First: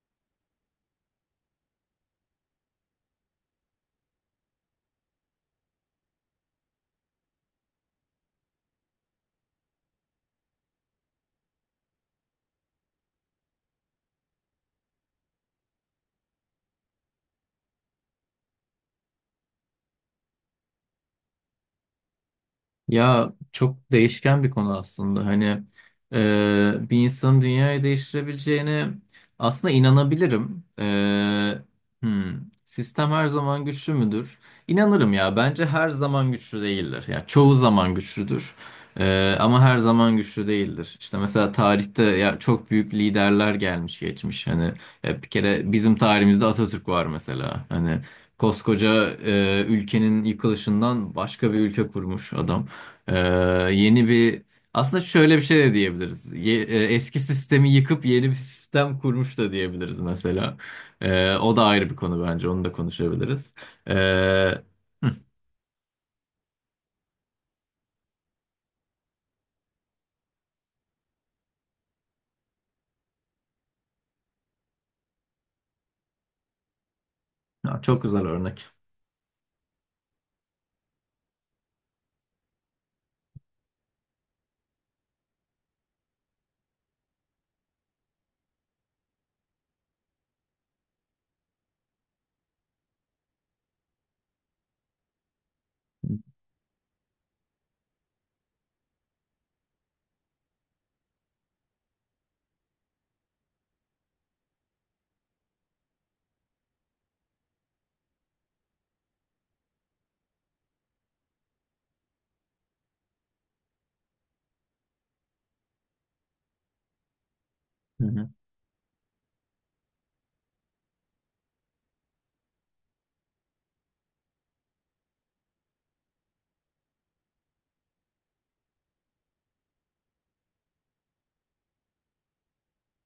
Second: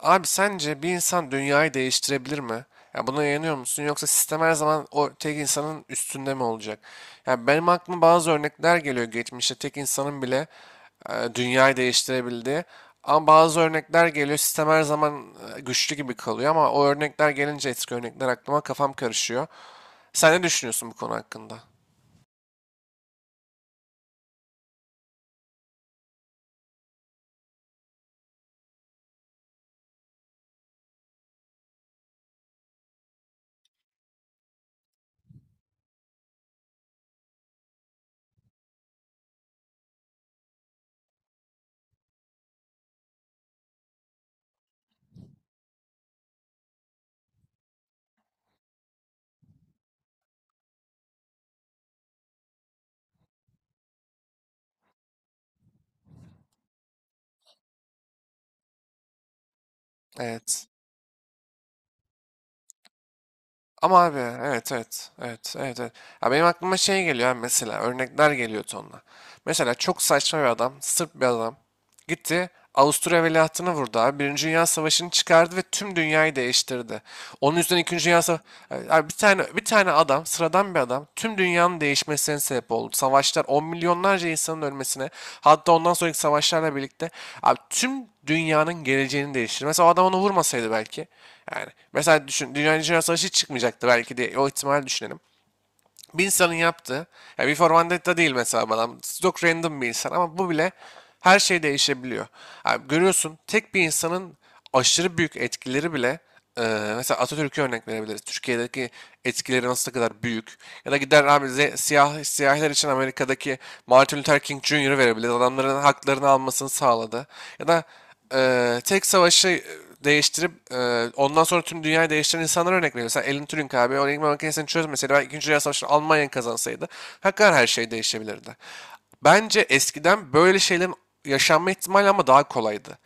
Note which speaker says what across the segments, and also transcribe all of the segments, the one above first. Speaker 1: Abi sence bir insan dünyayı değiştirebilir mi? Ya buna inanıyor musun? Yoksa sistem her zaman o tek insanın üstünde mi olacak? Ya benim aklıma bazı örnekler geliyor geçmişte tek insanın bile dünyayı değiştirebildiği. Ama bazı örnekler geliyor sistem her zaman güçlü gibi kalıyor ama o örnekler gelince eski örnekler aklıma kafam karışıyor. Sen ne düşünüyorsun bu konu hakkında?
Speaker 2: Ya çok değişken bir konu aslında. Hani bir insanın dünyayı değiştirebileceğine aslında inanabilirim. Hmm, sistem her zaman güçlü müdür? İnanırım ya. Bence her zaman güçlü değildir. Ya çoğu zaman güçlüdür. Ama her zaman güçlü değildir. İşte mesela tarihte ya çok büyük liderler gelmiş geçmiş. Hani ya bir kere bizim tarihimizde Atatürk var mesela. Hani koskoca ülkenin yıkılışından başka bir ülke kurmuş adam. Ee, yeni bir aslında şöyle bir şey de diyebiliriz. Eski sistemi yıkıp yeni bir sistem kurmuş da diyebiliriz mesela.
Speaker 1: Evet.
Speaker 2: O da ayrı bir konu bence. Onu da konuşabiliriz.
Speaker 1: Ama abi
Speaker 2: Ee,
Speaker 1: evet, evet, evet, evet, evet. Ya benim aklıma şey geliyor abi, mesela örnekler geliyor tonla. Mesela çok saçma bir adam, sırf bir adam. Gitti. Avusturya veliahtını vurdu abi. Birinci Dünya Savaşı'nı çıkardı ve tüm dünyayı değiştirdi. Onun yüzünden
Speaker 2: Ya çok
Speaker 1: İkinci
Speaker 2: güzel
Speaker 1: Dünya Savaşı...
Speaker 2: örnek.
Speaker 1: Abi bir tane, bir tane adam, sıradan bir adam tüm dünyanın değişmesine sebep oldu. Savaşlar, on milyonlarca insanın ölmesine, hatta ondan sonraki savaşlarla birlikte abi tüm dünyanın geleceğini değiştirdi. Mesela o adam onu vurmasaydı belki. Yani mesela düşün, Dünya Savaşı hiç çıkmayacaktı belki diye o ihtimali düşünelim. Bir insanın yaptığı, ya V for Vendetta değil mesela adam, çok random bir insan ama bu bile her şey değişebiliyor. Yani görüyorsun tek bir insanın aşırı büyük etkileri bile, e, mesela Atatürk'e örnek verebiliriz. Türkiye'deki etkileri nasıl kadar büyük. Ya da gider abi, siyahiler için Amerika'daki Martin Luther King Jr. verebiliriz. Adamların haklarını almasını sağladı. Ya da
Speaker 2: Hı
Speaker 1: Tek savaşı değiştirip ondan sonra tüm dünyayı değiştiren insanlara örnek veriyor. Mesela Alan Turing abi o enigma makinesini çözmeseydi, belki ikinci Dünya Savaşı'nı Almanya kazansaydı hakikaten her şey değişebilirdi. Bence eskiden böyle şeylerin yaşanma ihtimali ama daha kolaydı,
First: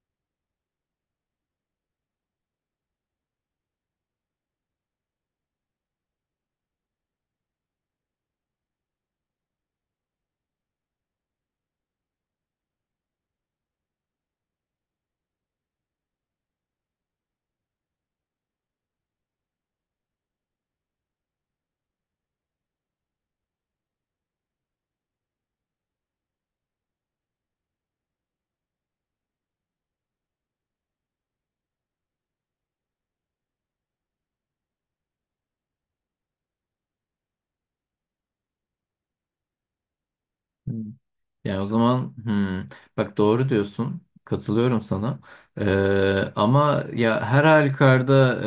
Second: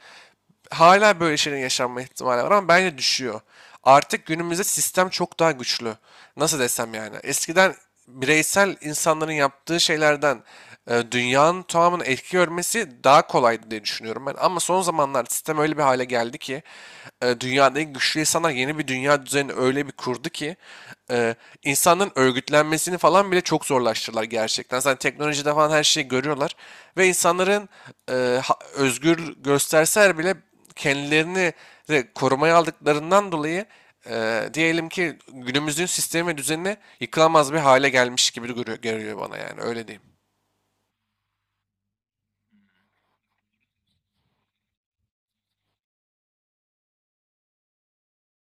Speaker 1: hala böyle şeylerin yaşanma ihtimali var ama bence düşüyor. Artık günümüzde sistem çok daha güçlü. Nasıl desem yani. Eskiden bireysel insanların yaptığı şeylerden dünyanın tamamını etki görmesi daha kolaydı diye düşünüyorum ben. Ama son zamanlar sistem öyle bir hale geldi ki dünyadaki güçlü insanlar yeni bir dünya düzenini öyle bir kurdu ki e, insanların örgütlenmesini falan bile çok zorlaştırdılar gerçekten. Zaten teknolojide falan her şeyi görüyorlar ve insanların özgür gösterseler bile kendilerini de korumaya aldıklarından dolayı diyelim ki günümüzün sistemi ve düzenine yıkılamaz bir hale gelmiş gibi görüyor bana, yani öyle diyeyim.
Speaker 2: hı. Yani o zaman bak doğru diyorsun. Katılıyorum sana. Ama ya her halükarda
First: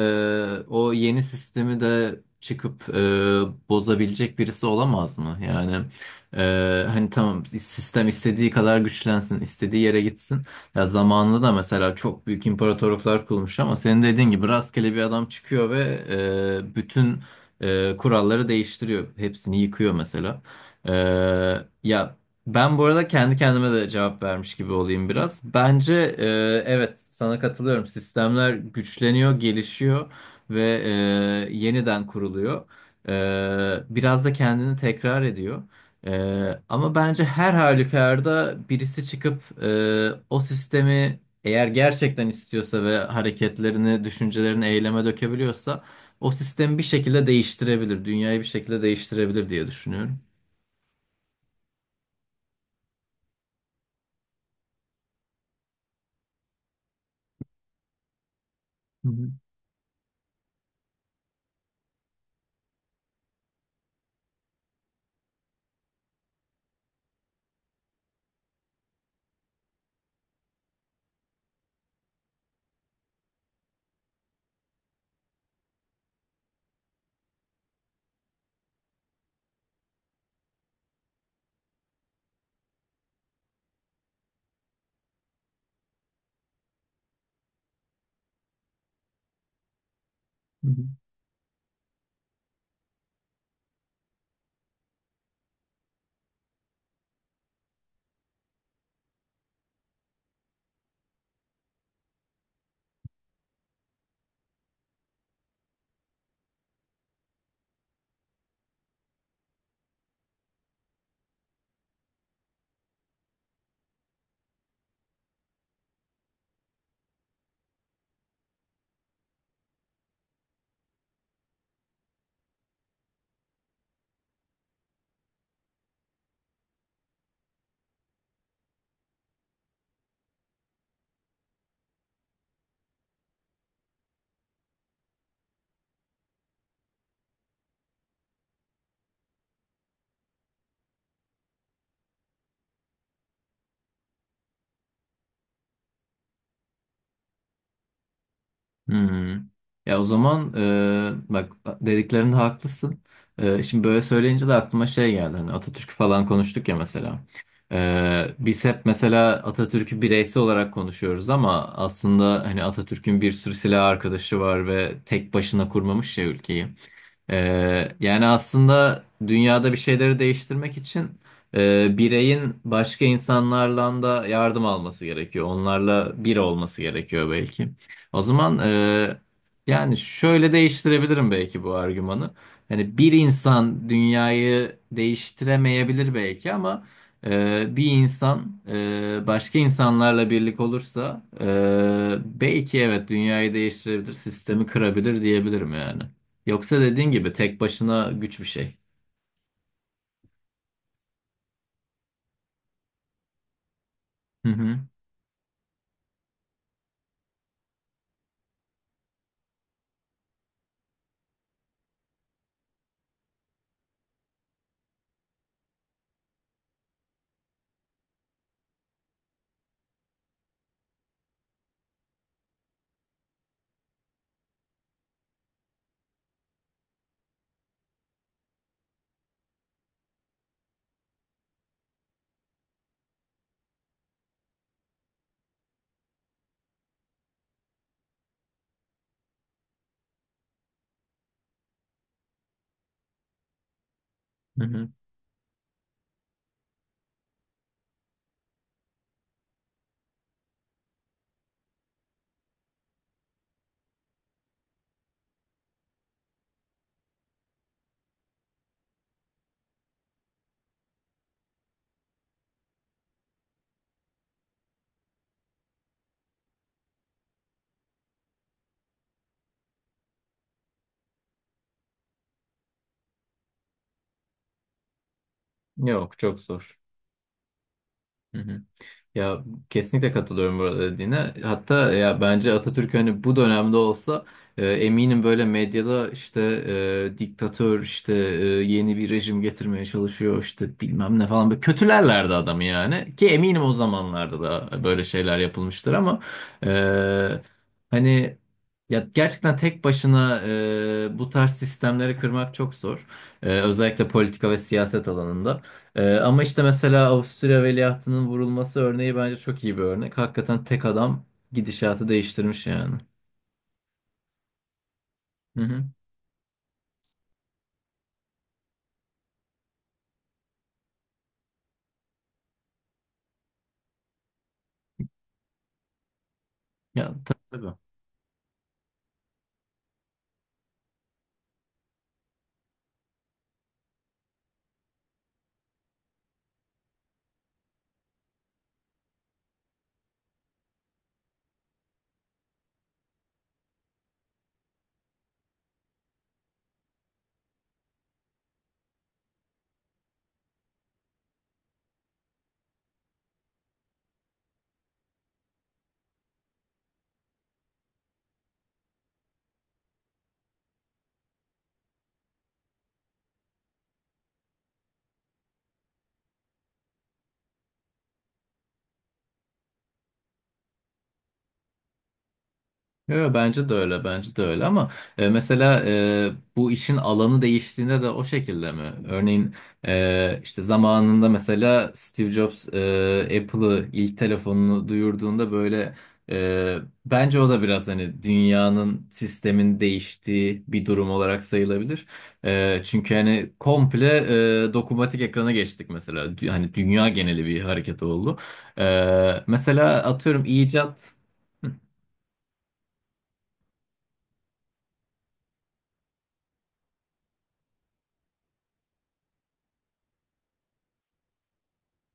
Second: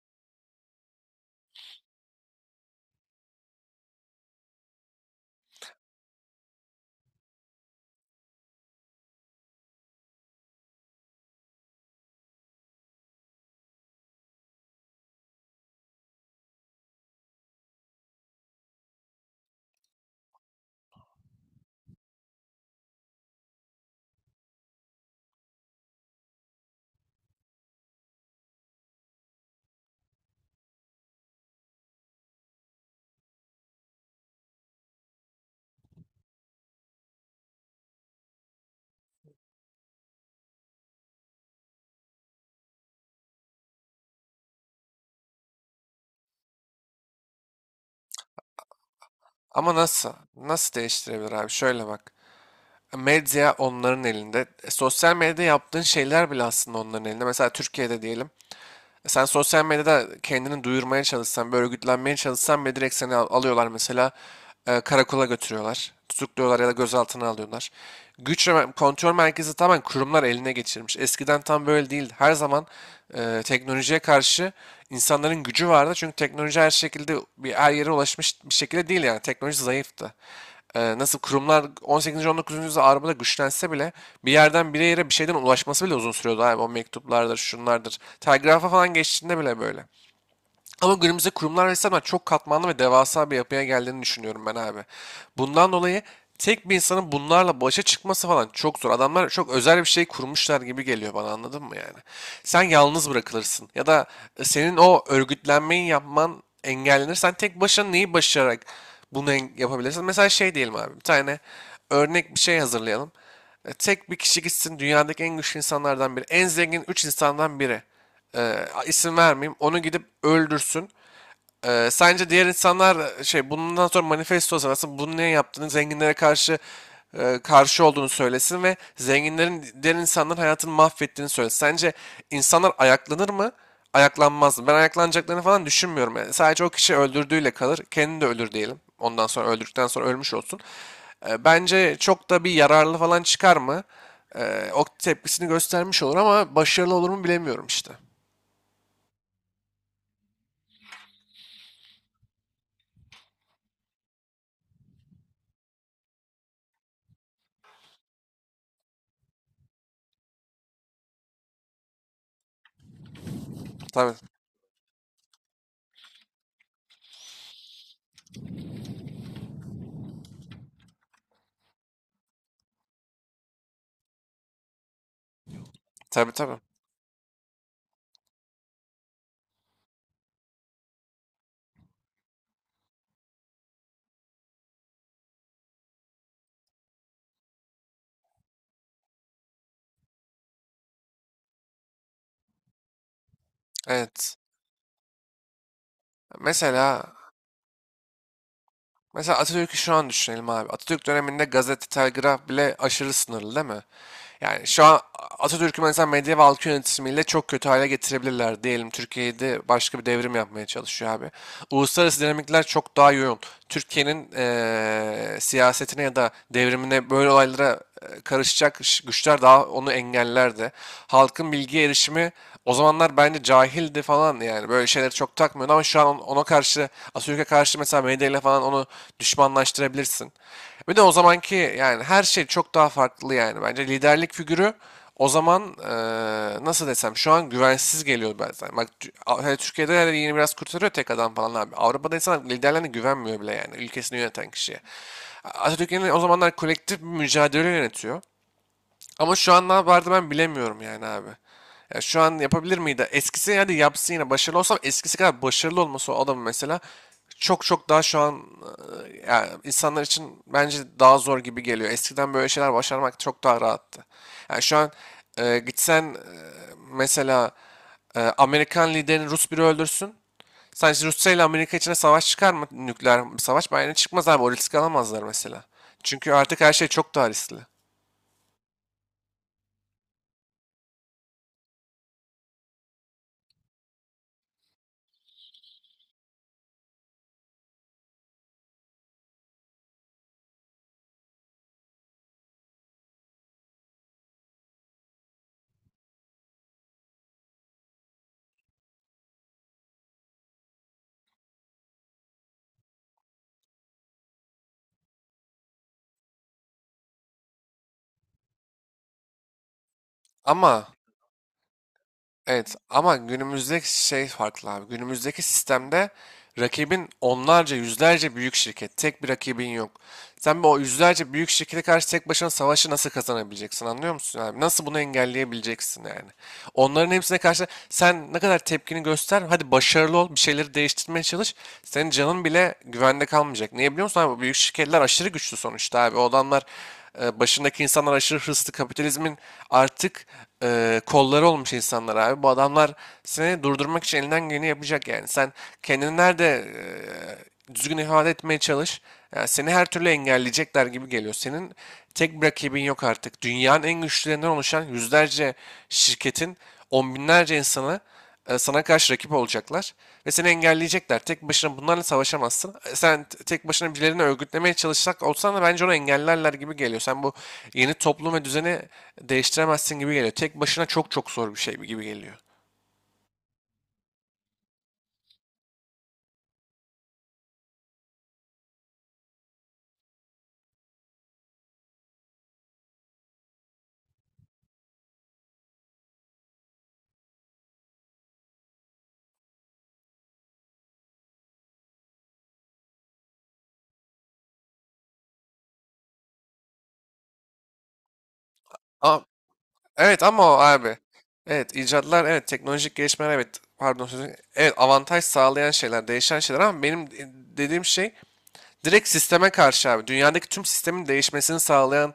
Speaker 2: o yeni sistemi de çıkıp bozabilecek birisi olamaz mı? Yani hani tamam sistem istediği kadar güçlensin, istediği yere gitsin. Ya zamanında da mesela çok büyük imparatorluklar kurulmuş ama senin dediğin gibi rastgele bir adam çıkıyor ve bütün kuralları değiştiriyor. Hepsini yıkıyor mesela. Ya ben bu arada kendi kendime de cevap vermiş gibi olayım biraz. Bence evet sana katılıyorum. Sistemler güçleniyor, gelişiyor ve yeniden kuruluyor. Biraz da kendini tekrar ediyor. E, ama bence her halükarda birisi çıkıp o sistemi eğer gerçekten istiyorsa ve hareketlerini, düşüncelerini eyleme dökebiliyorsa o sistemi bir şekilde değiştirebilir. Dünyayı bir şekilde değiştirebilir diye
Speaker 1: Ama nasıl?
Speaker 2: düşünüyorum.
Speaker 1: Nasıl değiştirebilir abi? Şöyle bak. Medya onların elinde. Sosyal medyada yaptığın şeyler bile aslında onların elinde. Mesela Türkiye'de diyelim.
Speaker 2: Hı
Speaker 1: Sen
Speaker 2: hı,
Speaker 1: sosyal medyada kendini duyurmaya çalışsan, bir örgütlenmeye çalışsan bile direkt seni alıyorlar mesela, karakola götürüyorlar. Tutukluyorlar ya da gözaltına alıyorlar. Güç ve kontrol merkezi tamamen kurumlar eline geçirmiş. Eskiden tam böyle değildi. Her zaman teknolojiye karşı insanların gücü vardı. Çünkü teknoloji her şekilde bir her yere ulaşmış bir şekilde değil yani. Teknoloji zayıftı, nasıl kurumlar 18. 19. yüzyılda Avrupa'da güçlense bile bir yerden bir yere bir şeyden ulaşması bile uzun sürüyordu abi. O mektuplardır, şunlardır. Telgrafa falan geçtiğinde bile böyle.
Speaker 2: hı hı.
Speaker 1: Ama günümüzde kurumlar resmen çok katmanlı ve devasa bir yapıya geldiğini düşünüyorum ben abi. Bundan dolayı tek bir insanın bunlarla başa çıkması falan çok zor. Adamlar çok özel bir şey kurmuşlar gibi geliyor bana, anladın mı yani? Sen yalnız bırakılırsın ya da senin o örgütlenmeyi yapman engellenir. Sen tek başına neyi başararak bunu yapabilirsin? Mesela şey diyelim abi, bir tane örnek bir şey hazırlayalım. Tek bir kişi gitsin dünyadaki en güçlü insanlardan biri, en zengin 3 insandan biri. E, isim vermeyeyim. Onu gidip öldürsün. Sence diğer insanlar, şey, bundan sonra manifesto sırası bunu niye yaptığını zenginlere karşı karşı olduğunu söylesin ve zenginlerin diğer insanların hayatını mahvettiğini söylesin. Sence insanlar ayaklanır mı? Ayaklanmaz mı? Ben ayaklanacaklarını falan düşünmüyorum yani. Sadece o kişi öldürdüğüyle kalır. Kendi de ölür diyelim. Ondan sonra öldürdükten sonra ölmüş olsun. Bence çok da bir yararlı falan çıkar mı? O tepkisini göstermiş olur ama başarılı olur mu bilemiyorum işte.
Speaker 2: Hmm. Ya o zaman bak dediklerinde haklısın. Şimdi böyle söyleyince de aklıma şey geldi. Hani Atatürk'ü falan konuştuk ya mesela. Biz hep mesela Atatürk'ü bireysel olarak konuşuyoruz ama aslında hani Atatürk'ün bir sürü silah
Speaker 1: Tabii,
Speaker 2: arkadaşı var ve tek başına kurmamış ya ülkeyi. Yani aslında dünyada bir şeyleri değiştirmek için bireyin başka insanlarla da yardım alması gerekiyor. Onlarla
Speaker 1: tabii,
Speaker 2: bir
Speaker 1: tabii.
Speaker 2: olması gerekiyor belki. O zaman yani şöyle değiştirebilirim belki bu argümanı. Hani bir insan dünyayı değiştiremeyebilir belki ama bir insan başka insanlarla birlik olursa belki evet dünyayı değiştirebilir,
Speaker 1: Evet.
Speaker 2: sistemi kırabilir diyebilirim yani. Yoksa dediğin
Speaker 1: Mesela
Speaker 2: gibi tek başına güç bir şey.
Speaker 1: Mesela Atatürk'ü şu an düşünelim abi. Atatürk döneminde gazete, telgraf bile aşırı sınırlı değil mi?
Speaker 2: Hı
Speaker 1: Yani
Speaker 2: hı,
Speaker 1: şu an Atatürk'ü mesela medya ve halk yönetimiyle çok kötü hale getirebilirler. Diyelim Türkiye'de başka bir devrim yapmaya çalışıyor abi. Uluslararası dinamikler çok daha yoğun. Türkiye'nin siyasetine ya da devrimine, böyle olaylara karışacak güçler daha onu engellerdi. Halkın bilgiye erişimi o zamanlar bence cahildi falan, yani böyle şeyleri çok takmıyordu ama şu an ona karşı, Atatürk'e karşı mesela medyayla falan onu düşmanlaştırabilirsin. Bir de o zamanki yani her şey çok daha farklı yani, bence liderlik figürü o zaman, nasıl desem, şu an güvensiz geliyor bazen. Bak hani Türkiye'de yani yeni biraz kurtarıyor tek adam falan abi. Avrupa'da insanlar liderlerine güvenmiyor bile yani, ülkesini yöneten
Speaker 2: hı
Speaker 1: kişiye.
Speaker 2: hı.
Speaker 1: Atatürk yine o zamanlar kolektif bir mücadele yönetiyor. Ama şu an ne yapardı ben bilemiyorum yani abi. Ya şu an yapabilir miydi? Eskisi hadi yapsın yine başarılı olsam, eskisi kadar başarılı olması o adamın mesela çok çok daha şu an, yani insanlar için bence daha zor gibi geliyor. Eskiden böyle şeyler başarmak çok daha rahattı. Yani şu an gitsen, mesela Amerikan liderini Rus biri öldürsün. Sence Rusya ile Amerika içine savaş çıkar mı? Nükleer bir savaş. Bence çıkmaz abi. O riski alamazlar mesela.
Speaker 2: Yok
Speaker 1: Çünkü
Speaker 2: çok
Speaker 1: artık her
Speaker 2: zor.
Speaker 1: şey çok daha riskli.
Speaker 2: Hı hı. Ya kesinlikle katılıyorum burada dediğine. Hatta ya bence Atatürk hani bu dönemde olsa eminim böyle medyada işte diktatör işte yeni bir rejim getirmeye çalışıyor işte bilmem ne falan böyle kötülerlerdi adamı yani. Ki eminim o zamanlarda da böyle şeyler yapılmıştır ama e, hani ya gerçekten tek başına bu tarz sistemleri kırmak çok zor. Özellikle politika ve siyaset alanında. Ama işte mesela Avusturya veliahtının vurulması örneği bence çok iyi bir örnek. Hakikaten tek
Speaker 1: Ama
Speaker 2: adam gidişatı değiştirmiş
Speaker 1: evet,
Speaker 2: yani.
Speaker 1: ama günümüzdeki şey farklı abi. Günümüzdeki
Speaker 2: Hı hı.
Speaker 1: sistemde rakibin onlarca yüzlerce büyük şirket. Tek bir rakibin yok. Sen bir o yüzlerce büyük şirkete karşı tek başına savaşı nasıl kazanabileceksin, anlıyor musun abi? Nasıl bunu engelleyebileceksin yani? Onların
Speaker 2: Ya
Speaker 1: hepsine karşı
Speaker 2: tabii.
Speaker 1: sen ne kadar tepkini göster. Hadi başarılı ol, bir şeyleri değiştirmeye çalış. Senin canın bile güvende kalmayacak. Niye biliyor musun abi? Bu büyük şirketler aşırı güçlü sonuçta abi. O adamlar, başındaki insanlar aşırı hırslı kapitalizmin artık kolları olmuş insanlar abi. Bu adamlar seni durdurmak için elinden geleni yapacak yani. Sen kendini nerede düzgün ifade etmeye çalış. Yani seni her türlü engelleyecekler gibi geliyor. Senin tek bir rakibin yok artık. Dünyanın en güçlülerinden oluşan yüzlerce şirketin on binlerce insanı sana karşı rakip olacaklar ve seni engelleyecekler. Tek başına bunlarla savaşamazsın. Sen tek başına birilerini örgütlemeye çalışsak olsan da bence onu engellerler gibi geliyor. Sen bu yeni toplum ve düzeni değiştiremezsin gibi geliyor. Tek başına çok çok zor bir şey gibi geliyor.
Speaker 2: Yo, bence de öyle, bence de öyle ama mesela bu işin alanı değiştiğinde de o şekilde mi? Örneğin işte zamanında mesela Steve Jobs Apple'ı ilk telefonunu duyurduğunda böyle e, bence o da biraz hani dünyanın sistemin değiştiği bir durum olarak sayılabilir. Çünkü hani komple dokunmatik ekrana geçtik mesela. Hani dünya geneli bir hareket oldu.
Speaker 1: Ama
Speaker 2: Mesela
Speaker 1: evet,
Speaker 2: atıyorum
Speaker 1: ama o abi.
Speaker 2: icat.
Speaker 1: Evet, icatlar evet, teknolojik gelişmeler evet, pardon sözü evet, avantaj sağlayan şeyler, değişen şeyler ama benim dediğim şey direkt sisteme karşı abi. Dünyadaki tüm sistemin değişmesini sağlayan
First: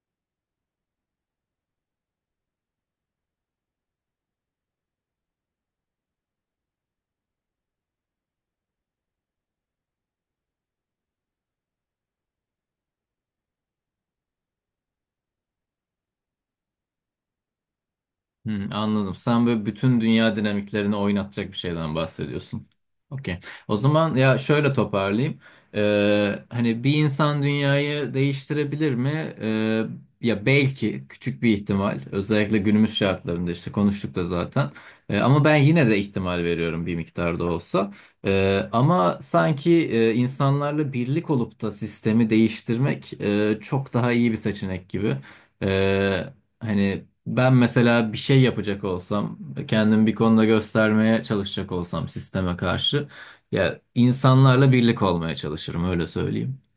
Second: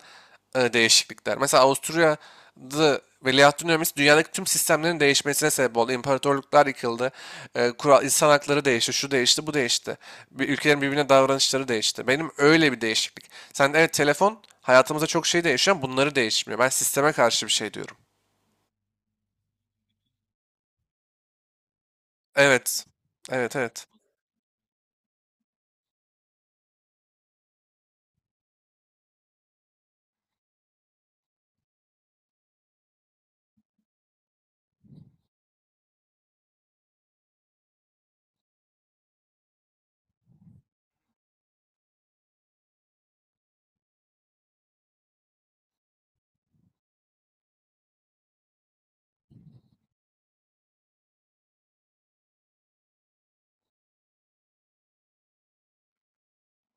Speaker 1: değişiklikler. Mesela Avusturya'da veliahtın ölmesi dünyadaki tüm sistemlerin değişmesine sebep oldu. İmparatorluklar yıkıldı. Kural, insan hakları değişti. Şu değişti, bu değişti. Bir, ülkelerin birbirine davranışları değişti. Benim öyle bir değişiklik. Sen evet, telefon hayatımızda çok şey değişiyor ama bunları değişmiyor. Ben sisteme karşı bir şey diyorum.
Speaker 2: Hmm, anladım. Sen böyle bütün dünya dinamiklerini oynatacak bir şeyden bahsediyorsun.
Speaker 1: Evet.
Speaker 2: Okey.
Speaker 1: Evet,
Speaker 2: O
Speaker 1: evet.
Speaker 2: zaman ya şöyle toparlayayım. Hani bir insan dünyayı değiştirebilir mi? Ee, ya belki küçük bir ihtimal. Özellikle günümüz şartlarında işte konuştuk da zaten. Ama ben yine de ihtimal veriyorum bir miktar da olsa. Ama sanki insanlarla birlik olup da sistemi değiştirmek çok daha iyi bir seçenek gibi. Ee, Hani ben mesela bir şey yapacak olsam, kendimi bir konuda göstermeye çalışacak olsam sisteme karşı, ya insanlarla birlik olmaya çalışırım öyle söyleyeyim.